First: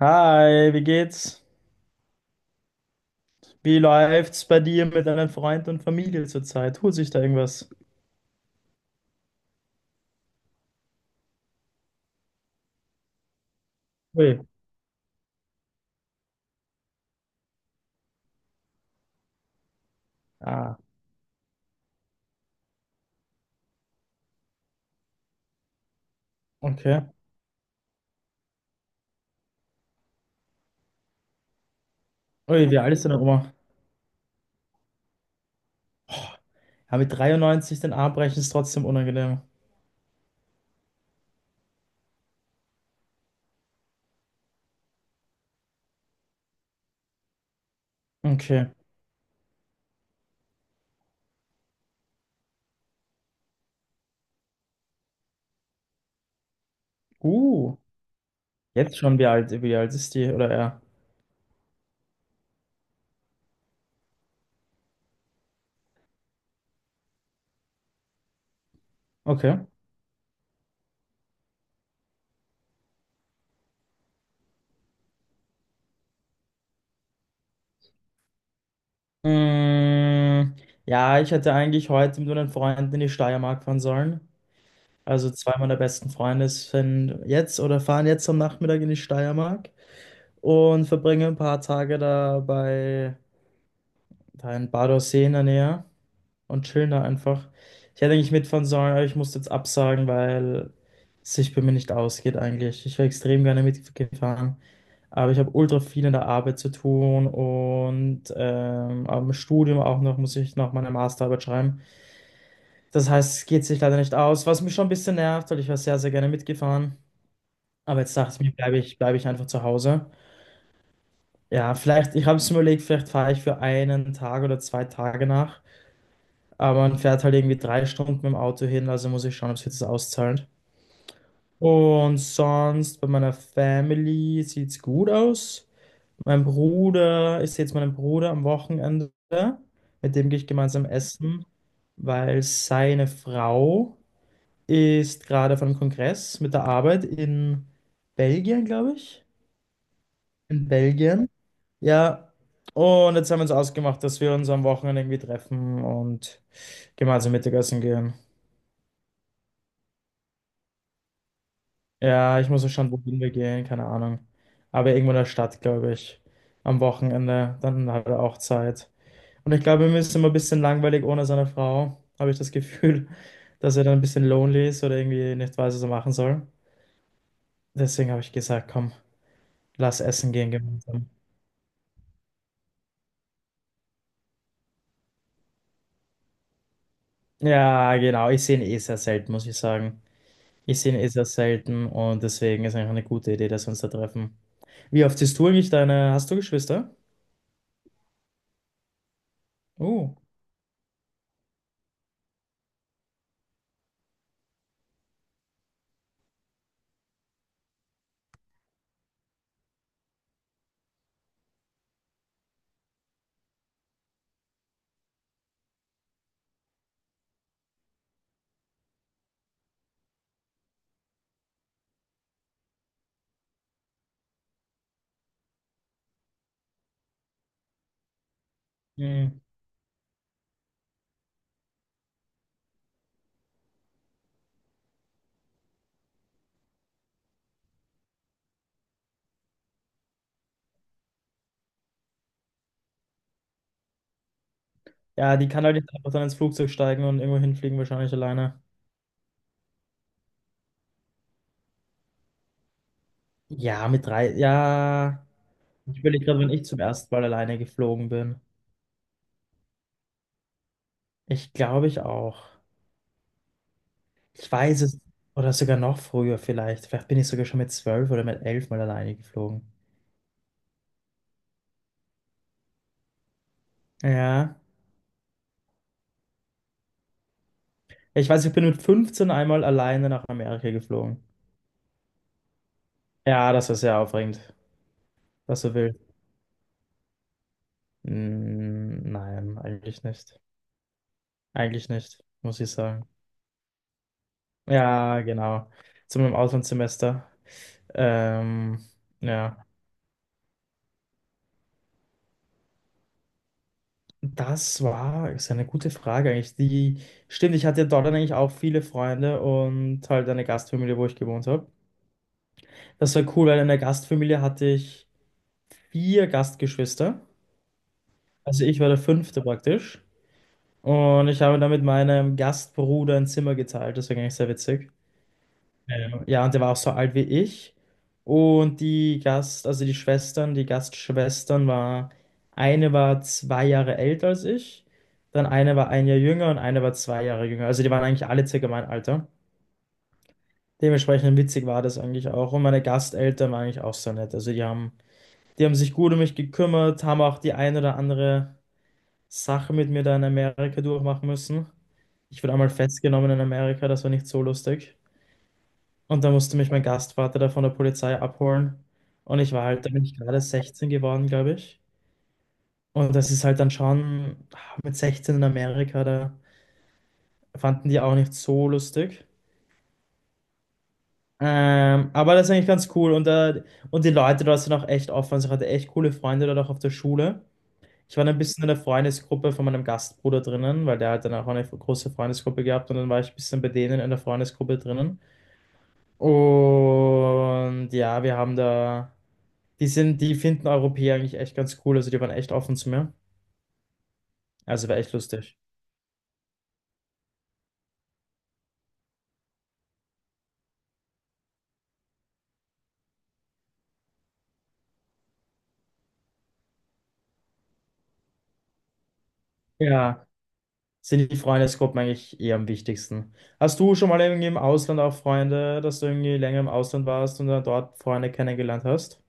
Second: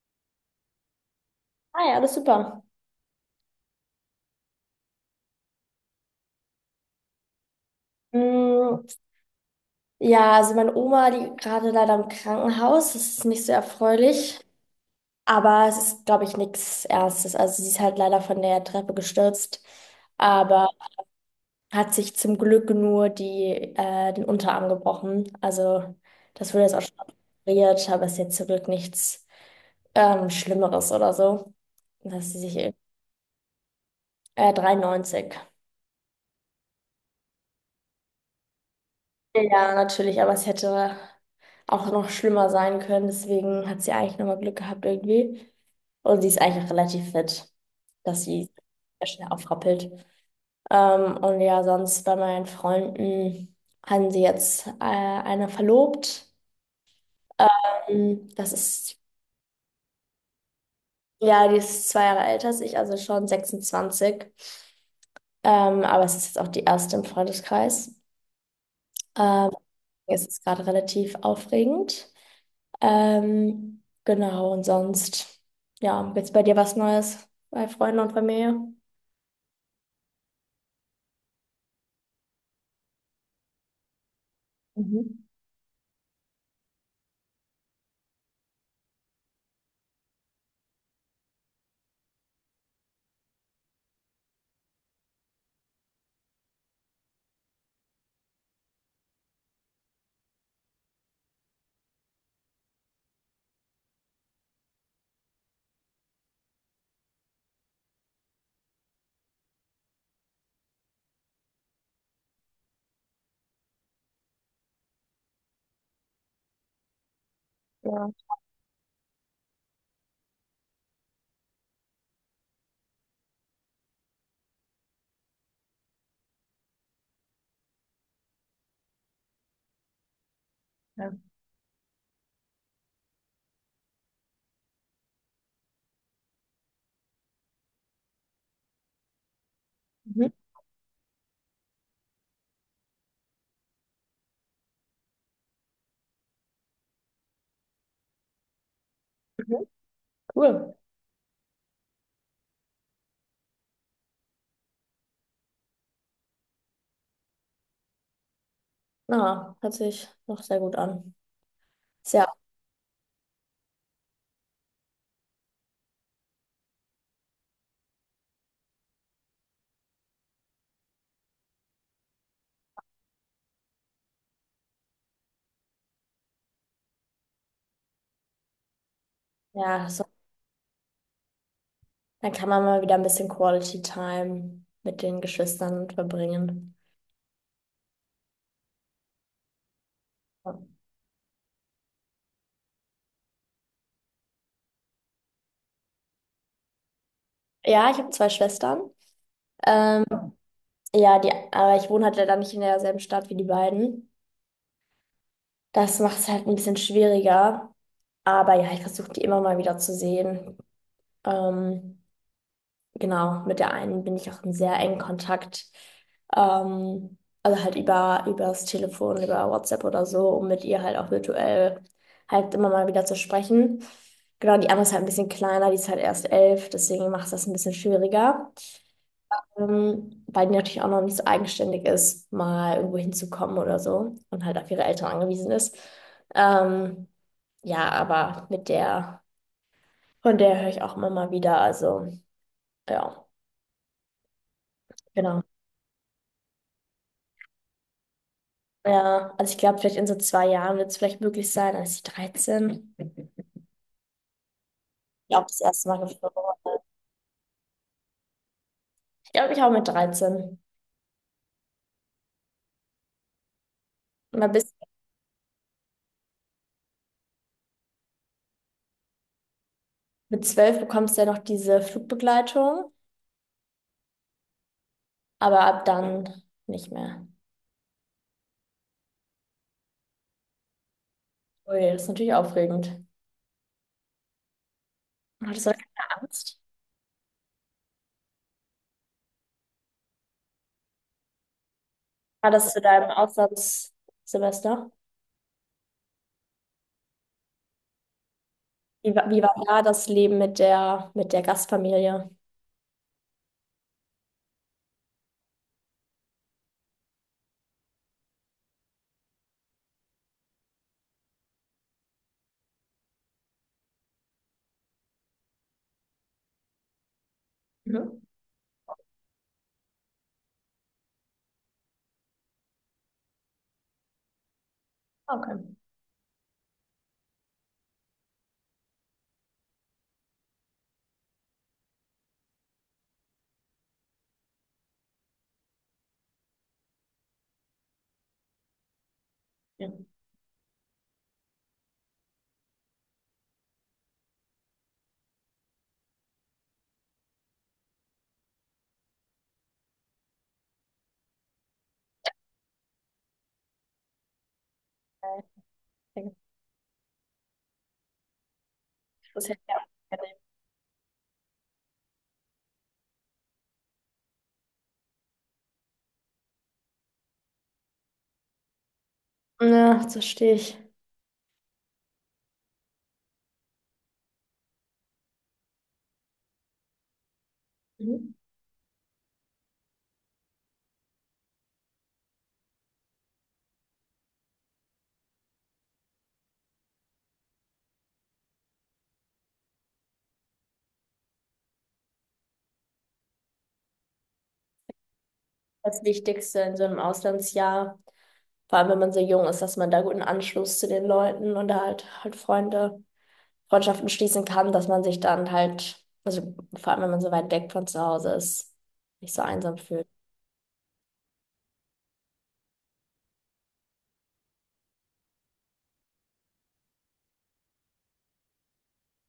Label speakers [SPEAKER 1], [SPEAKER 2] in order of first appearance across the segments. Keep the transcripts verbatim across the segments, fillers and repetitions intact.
[SPEAKER 1] Hi, wie geht's?
[SPEAKER 2] Ah ja, alles super.
[SPEAKER 1] Wie läuft's bei dir mit deinen Freunden und Familie zurzeit? Tut sich da irgendwas?
[SPEAKER 2] Mm. Ja, also meine Oma, die gerade leider im Krankenhaus, das ist nicht so erfreulich,
[SPEAKER 1] Ui.
[SPEAKER 2] aber es ist, glaube ich, nichts Ernstes. Also sie ist halt leider von der Treppe gestürzt, aber
[SPEAKER 1] Ah,
[SPEAKER 2] hat sich zum Glück nur die, äh, den Unterarm gebrochen. Also das wurde jetzt auch schon
[SPEAKER 1] okay.
[SPEAKER 2] operiert, aber es ist jetzt zum Glück nichts ähm, Schlimmeres oder so. Dass sie
[SPEAKER 1] Ui,
[SPEAKER 2] sich
[SPEAKER 1] wie alt ist deine Oma?
[SPEAKER 2] äh, dreiundneunzig.
[SPEAKER 1] Oh, ja, mit dreiundneunzig den Arm brechen ist trotzdem unangenehm.
[SPEAKER 2] Ja, natürlich, aber es hätte auch noch schlimmer sein können. Deswegen hat sie eigentlich nochmal Glück gehabt irgendwie. Und sie ist eigentlich auch relativ fit, dass sie
[SPEAKER 1] Okay.
[SPEAKER 2] sehr schnell aufrappelt. Ähm, und ja, sonst bei meinen Freunden haben sie jetzt äh, eine verlobt.
[SPEAKER 1] Uh,
[SPEAKER 2] Ähm, das
[SPEAKER 1] Jetzt
[SPEAKER 2] ist,
[SPEAKER 1] schon wie alt, wie alt ist die oder er?
[SPEAKER 2] ja, die ist zwei Jahre älter als ich, also schon sechsundzwanzig. Ähm, aber es ist jetzt auch die erste im Freundeskreis. Ähm,
[SPEAKER 1] Okay.
[SPEAKER 2] es ist gerade relativ aufregend. Ähm, genau, und sonst, ja, gibt's bei dir was Neues bei Freunden und Familie?
[SPEAKER 1] Mm, ja, ich hätte eigentlich heute mit meinen Freunden in die Steiermark fahren sollen.
[SPEAKER 2] Mhm.
[SPEAKER 1] Also zwei meiner besten Freunde sind jetzt oder fahren jetzt am Nachmittag in die Steiermark und verbringe ein paar Tage da bei da in Badersee in der Nähe und chillen da einfach. Ich hätte eigentlich mitfahren sollen, aber ich musste jetzt absagen, weil es sich bei mir nicht ausgeht eigentlich. Ich wäre extrem gerne mitgefahren, aber ich habe ultra viel in der Arbeit zu tun und ähm, am Studium auch noch muss ich noch meine Masterarbeit schreiben. Das heißt, es geht sich leider nicht aus, was mich schon ein bisschen nervt, weil ich wäre sehr, sehr gerne mitgefahren. Aber
[SPEAKER 2] Ja,
[SPEAKER 1] jetzt dachte ich mir, bleibe ich, bleibe ich einfach zu Hause. Ja, vielleicht, ich habe es mir überlegt, vielleicht fahre ich für einen Tag oder zwei Tage nach. Aber man fährt halt irgendwie drei Stunden mit dem Auto hin, also muss ich schauen, ob sich das auszahlt.
[SPEAKER 2] ja.
[SPEAKER 1] Und sonst bei meiner Family sieht's gut aus. Mein Bruder, ich sehe jetzt meinen Bruder am Wochenende. Mit
[SPEAKER 2] Mhm.
[SPEAKER 1] dem gehe ich gemeinsam essen, weil seine Frau ist gerade auf einem Kongress mit der Arbeit in Belgien, glaube ich.
[SPEAKER 2] Mhm.
[SPEAKER 1] In
[SPEAKER 2] Cool.
[SPEAKER 1] Belgien. Ja, und jetzt haben wir uns ausgemacht, dass wir uns am Wochenende irgendwie treffen und gemeinsam Mittagessen gehen.
[SPEAKER 2] Ja, hört sich noch sehr gut an. Ja,
[SPEAKER 1] Ja, ich muss ja schauen, wohin wir gehen, keine Ahnung. Aber irgendwo in der Stadt, glaube ich. Am Wochenende, dann hat er auch Zeit. Und ich glaube, ihm ist immer ein bisschen langweilig ohne seine Frau, habe ich das Gefühl, dass er dann ein bisschen lonely ist oder irgendwie nicht weiß, was er machen soll. Deswegen habe ich gesagt, komm,
[SPEAKER 2] ja,
[SPEAKER 1] lass
[SPEAKER 2] so,
[SPEAKER 1] essen gehen gemeinsam.
[SPEAKER 2] dann kann man mal wieder ein bisschen Quality Time mit den Geschwistern verbringen.
[SPEAKER 1] Ja, genau, ich sehe ihn eh sehr selten, muss ich sagen.
[SPEAKER 2] Ja.
[SPEAKER 1] Ich sehe ihn eh sehr selten und deswegen ist eigentlich eine gute Idee, dass wir uns da treffen. Wie oft siehst du eigentlich deine? Hast du Geschwister?
[SPEAKER 2] Ja, ich habe zwei Schwestern. Ähm,
[SPEAKER 1] Oh.
[SPEAKER 2] ja, die, aber ich wohne halt leider nicht in derselben Stadt wie die beiden. Das macht es halt ein bisschen schwieriger. Aber ja, ich versuche die immer mal wieder zu sehen. Ähm, Genau, mit der einen bin ich auch in sehr engen Kontakt. Ähm, also halt über, über das Telefon, über WhatsApp oder so, um mit ihr halt auch virtuell halt immer mal wieder zu sprechen. Genau, die andere ist halt ein bisschen kleiner, die ist halt erst elf, deswegen macht es das ein bisschen schwieriger.
[SPEAKER 1] Hm.
[SPEAKER 2] Ähm, weil die natürlich auch noch nicht so eigenständig ist, mal irgendwo hinzukommen oder so und halt auf ihre Eltern angewiesen ist. Ähm, ja, aber mit der, von der höre ich auch immer mal wieder, also ja,
[SPEAKER 1] Ja,
[SPEAKER 2] genau.
[SPEAKER 1] die kann halt nicht einfach dann ins Flugzeug steigen und irgendwo hinfliegen, wahrscheinlich alleine.
[SPEAKER 2] Ja, also ich glaube, vielleicht in so zwei Jahren wird es vielleicht möglich sein. Als ich dreizehn, ich
[SPEAKER 1] Ja, mit drei. Ja.
[SPEAKER 2] glaube, das erste Mal
[SPEAKER 1] Ich will
[SPEAKER 2] geflogen.
[SPEAKER 1] gerade, wenn ich zum ersten Mal alleine geflogen bin.
[SPEAKER 2] Ich glaube, ich auch mit dreizehn
[SPEAKER 1] Ich glaube ich auch.
[SPEAKER 2] Mal
[SPEAKER 1] Ich
[SPEAKER 2] bis
[SPEAKER 1] weiß es. Oder sogar noch früher vielleicht. Vielleicht bin ich sogar schon mit zwölf oder mit elf mal alleine geflogen.
[SPEAKER 2] mit zwölf bekommst du ja noch diese Flugbegleitung,
[SPEAKER 1] Ja.
[SPEAKER 2] aber ab dann nicht mehr.
[SPEAKER 1] Ich weiß, ich bin mit fünfzehn einmal alleine nach Amerika geflogen.
[SPEAKER 2] Ui, das ist natürlich aufregend.
[SPEAKER 1] Ja, das war sehr aufregend. Das
[SPEAKER 2] Hattest du
[SPEAKER 1] war
[SPEAKER 2] da
[SPEAKER 1] wild.
[SPEAKER 2] keine Angst?
[SPEAKER 1] Mm, nein, eigentlich nicht. Eigentlich nicht,
[SPEAKER 2] War
[SPEAKER 1] muss ich
[SPEAKER 2] das zu
[SPEAKER 1] sagen.
[SPEAKER 2] deinem Auslandssemester?
[SPEAKER 1] Ja, genau. Zu meinem Auslandssemester. Ähm,
[SPEAKER 2] Wie war, wie war
[SPEAKER 1] ja,
[SPEAKER 2] da das Leben mit der, mit der Gastfamilie?
[SPEAKER 1] das war, ist ja eine gute Frage eigentlich. Die, stimmt, ich hatte ja dort dann eigentlich auch viele Freunde und halt eine Gastfamilie, wo ich gewohnt habe. Das war cool, weil in der Gastfamilie hatte ich vier Gastgeschwister.
[SPEAKER 2] Mhm.
[SPEAKER 1] Also ich war der fünfte praktisch. Und ich habe dann mit meinem Gastbruder ein Zimmer geteilt. Das war eigentlich sehr witzig.
[SPEAKER 2] Okay.
[SPEAKER 1] Ähm, ja, und der war auch so alt wie ich. Und die Gast, also die Schwestern, die Gastschwestern war, eine war zwei Jahre älter als ich, dann eine war ein Jahr jünger und eine war zwei Jahre jünger. Also die waren eigentlich alle circa mein Alter.
[SPEAKER 2] Ja.
[SPEAKER 1] Dementsprechend witzig war das eigentlich auch. Und meine Gasteltern waren eigentlich auch so nett. Also die haben, die haben sich gut um mich gekümmert, haben auch die ein oder andere Sache mit mir da in Amerika durchmachen müssen. Ich wurde einmal festgenommen in Amerika, das war nicht so lustig. Und
[SPEAKER 2] Okay.
[SPEAKER 1] da musste mich mein Gastvater da von der Polizei abholen. Und
[SPEAKER 2] Das
[SPEAKER 1] ich
[SPEAKER 2] hätte
[SPEAKER 1] war
[SPEAKER 2] ich auch
[SPEAKER 1] halt, da bin ich gerade sechzehn geworden, glaube ich. Und das ist halt dann schon ah, mit sechzehn in Amerika, da fanden die auch nicht so lustig.
[SPEAKER 2] gerne. Ja, das verstehe ich.
[SPEAKER 1] Ähm, aber das ist eigentlich ganz cool. Und, da, und die Leute dort sind auch echt offen. Also ich hatte echt coole Freunde dort auch auf der Schule. Ich war dann ein bisschen in der Freundesgruppe von meinem Gastbruder drinnen, weil der hat dann auch eine große Freundesgruppe gehabt. Und dann war ich ein bisschen bei denen in der Freundesgruppe drinnen. Und ja, wir haben da. Die sind, die finden Europäer eigentlich echt ganz cool. Also die waren echt offen zu mir. Also war echt lustig.
[SPEAKER 2] Das Wichtigste in so einem Auslandsjahr, vor allem wenn man so jung ist, dass man da guten Anschluss zu den Leuten und da halt halt Freunde, Freundschaften schließen kann, dass man sich dann halt, also vor allem wenn man so weit weg von zu Hause ist, nicht so einsam fühlt.
[SPEAKER 1] Ja, sind die Freundesgruppen eigentlich eher am wichtigsten. Hast du schon mal irgendwie im Ausland auch Freunde, dass du irgendwie länger im Ausland warst und dann dort Freunde kennengelernt hast?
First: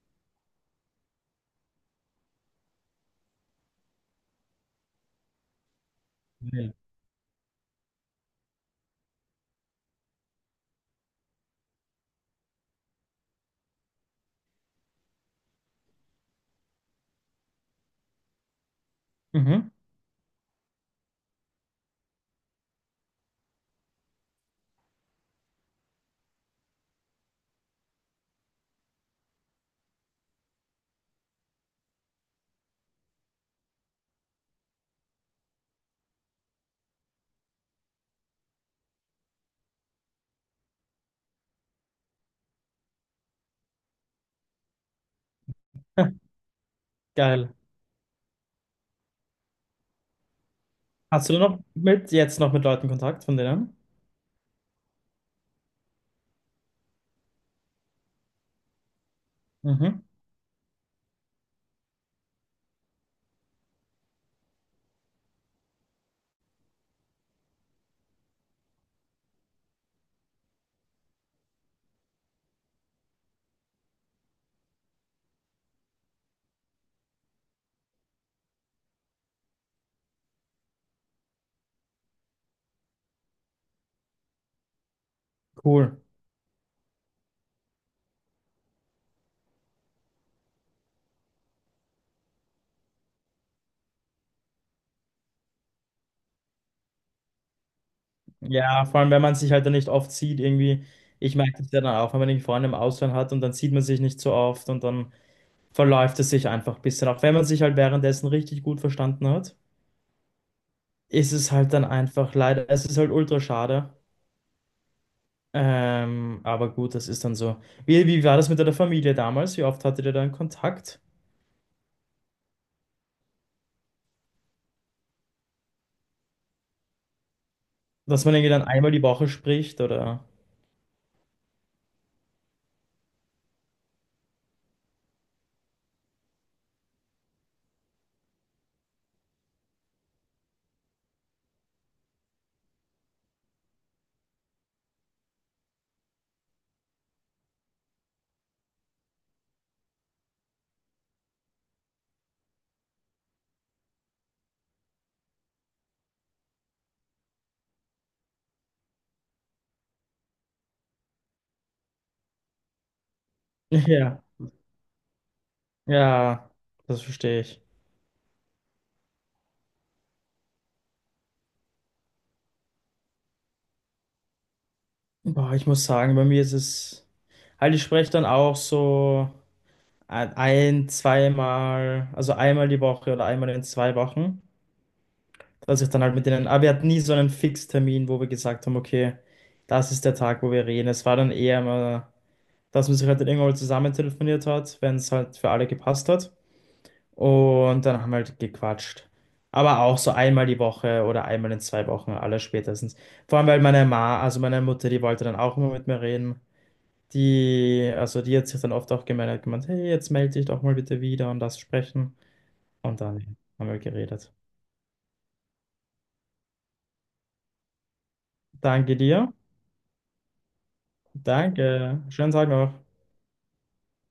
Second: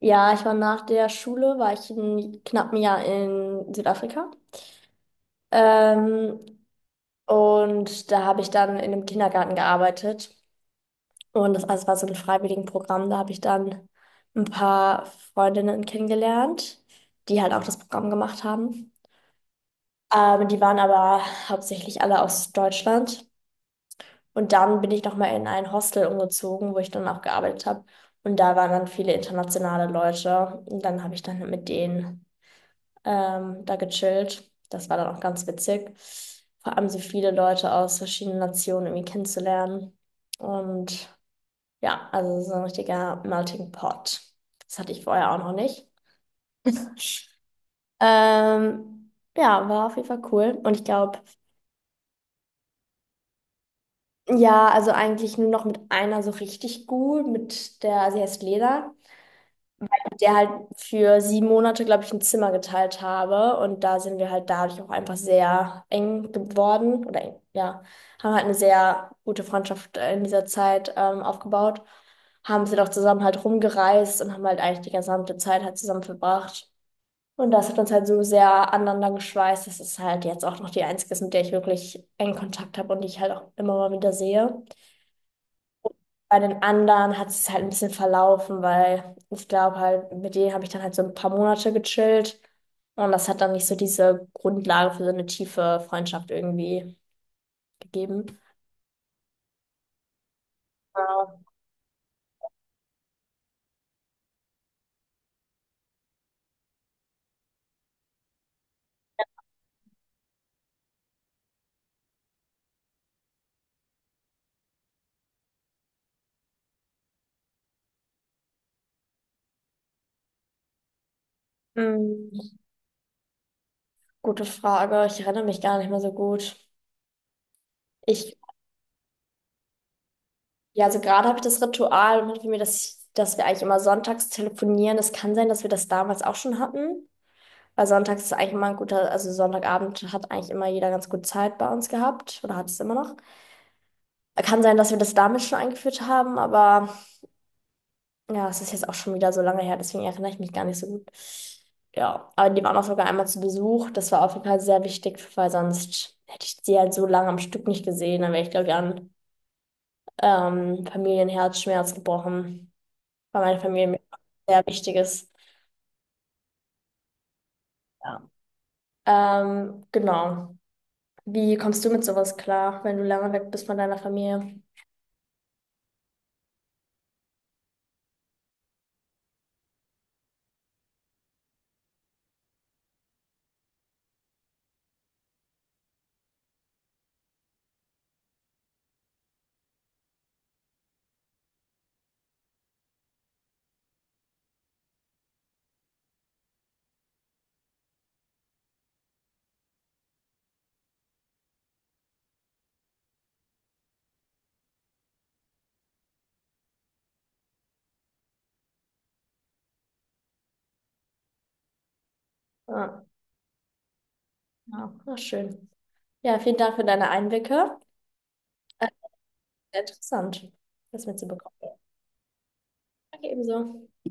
[SPEAKER 2] Ja, ich war nach der Schule, war ich ein knappen Jahr in Südafrika. Ähm,
[SPEAKER 1] Nee.
[SPEAKER 2] und da habe ich dann in einem Kindergarten gearbeitet. Und das alles war so ein Freiwilligenprogramm. Da habe ich dann ein paar Freundinnen kennengelernt, die halt auch das Programm gemacht haben.
[SPEAKER 1] Mhm.
[SPEAKER 2] Ähm, die waren aber hauptsächlich alle aus Deutschland. Und dann bin ich nochmal in ein Hostel umgezogen, wo ich dann auch gearbeitet habe. Und da waren dann viele internationale Leute. Und dann habe ich dann mit denen ähm, da gechillt. Das war dann auch ganz witzig. Vor allem so viele Leute aus verschiedenen Nationen irgendwie kennenzulernen. Und ja, also so ein richtiger Melting Pot. Das hatte ich vorher auch noch nicht.
[SPEAKER 1] Geil.
[SPEAKER 2] Ähm, ja, war auf jeden Fall cool. Und ich glaube,
[SPEAKER 1] Hast du noch mit jetzt noch mit Leuten Kontakt von denen?
[SPEAKER 2] ja, also eigentlich nur noch mit einer so richtig gut, mit der, sie heißt Lena,
[SPEAKER 1] Mhm.
[SPEAKER 2] mit der halt für sieben Monate, glaube ich, ein Zimmer geteilt habe. Und da sind wir halt dadurch auch einfach sehr eng geworden. Oder eng, ja, haben halt eine sehr gute Freundschaft äh, in dieser Zeit ähm, aufgebaut. Haben sie doch zusammen halt rumgereist und haben halt eigentlich die gesamte Zeit halt zusammen verbracht. Und das hat uns halt so sehr aneinander geschweißt. Das ist halt jetzt auch noch die einzige ist, mit der ich wirklich engen Kontakt habe und die ich halt auch immer mal wieder sehe.
[SPEAKER 1] Cool.
[SPEAKER 2] Bei den anderen hat es halt ein bisschen verlaufen, weil ich glaube halt, mit denen habe ich dann halt so ein paar Monate gechillt. Und das hat dann nicht so diese Grundlage für so eine tiefe Freundschaft irgendwie gegeben.
[SPEAKER 1] Ja, vor allem, wenn man sich halt dann nicht oft sieht, irgendwie, ich
[SPEAKER 2] Ja.
[SPEAKER 1] merke das ja dann auch, wenn man irgendwie Freunde im Ausland hat und dann sieht man sich nicht so oft und dann verläuft es sich einfach ein bisschen. Auch wenn man sich halt währenddessen richtig gut verstanden hat, ist es halt dann einfach leider, es ist halt ultra schade. Ähm, aber gut, das ist dann so. Wie, wie war das mit deiner Familie damals? Wie oft hattet ihr dann Kontakt?
[SPEAKER 2] Hm, gute Frage. Ich erinnere mich gar nicht mehr so gut.
[SPEAKER 1] Dass man
[SPEAKER 2] Ich
[SPEAKER 1] irgendwie dann einmal die Woche spricht oder?
[SPEAKER 2] Ja, also gerade habe ich das Ritual und für mir, dass, ich, dass wir eigentlich immer sonntags telefonieren. Es kann sein, dass wir das damals auch schon hatten. Weil sonntags ist eigentlich immer ein guter, also Sonntagabend hat eigentlich immer jeder ganz gut Zeit bei uns gehabt oder hat es immer noch. Kann sein, dass wir das damals schon eingeführt haben, aber ja, es ist jetzt auch schon wieder so lange her, deswegen erinnere ich mich gar nicht so gut. Ja, aber die waren auch sogar einmal zu Besuch. Das war auf jeden Fall sehr wichtig, weil sonst hätte ich sie halt so lange am Stück nicht gesehen. Dann wäre ich, glaube ich, an ähm, Familienherzschmerz gebrochen, weil meine Familie mir
[SPEAKER 1] Ja,
[SPEAKER 2] sehr wichtig ist.
[SPEAKER 1] ja, das verstehe ich.
[SPEAKER 2] Ja. Ähm, genau. Wie kommst du mit sowas klar, wenn du lange weg bist von deiner Familie?
[SPEAKER 1] Boah, ich muss sagen, bei mir ist es halt, ich spreche dann auch so ein, ein, zweimal, also einmal die Woche oder einmal in zwei Wochen. Dass ich dann halt mit denen, aber wir hatten nie so einen Fixtermin, wo wir gesagt haben, okay, das ist der Tag, wo wir reden. Es war dann eher immer, dass man sich halt dann irgendwann mal zusammen telefoniert hat, wenn es halt für alle gepasst hat. Und dann haben wir halt gequatscht. Aber auch so einmal die Woche oder einmal in zwei Wochen, alle spätestens. Vor allem, weil meine Ma, also meine Mutter, die wollte dann auch immer mit mir reden. Die, also die hat sich dann oft auch gemeldet, gemeint, hey, jetzt melde dich doch mal bitte wieder und das sprechen. Und
[SPEAKER 2] Ja,
[SPEAKER 1] dann haben wir geredet.
[SPEAKER 2] ja, na schön. Ja, vielen Dank für deine Einblicke. Äh,
[SPEAKER 1] Danke dir.
[SPEAKER 2] sehr interessant, das mitzubekommen. Ja,
[SPEAKER 1] Danke. Schönen Tag noch.
[SPEAKER 2] danke ebenso.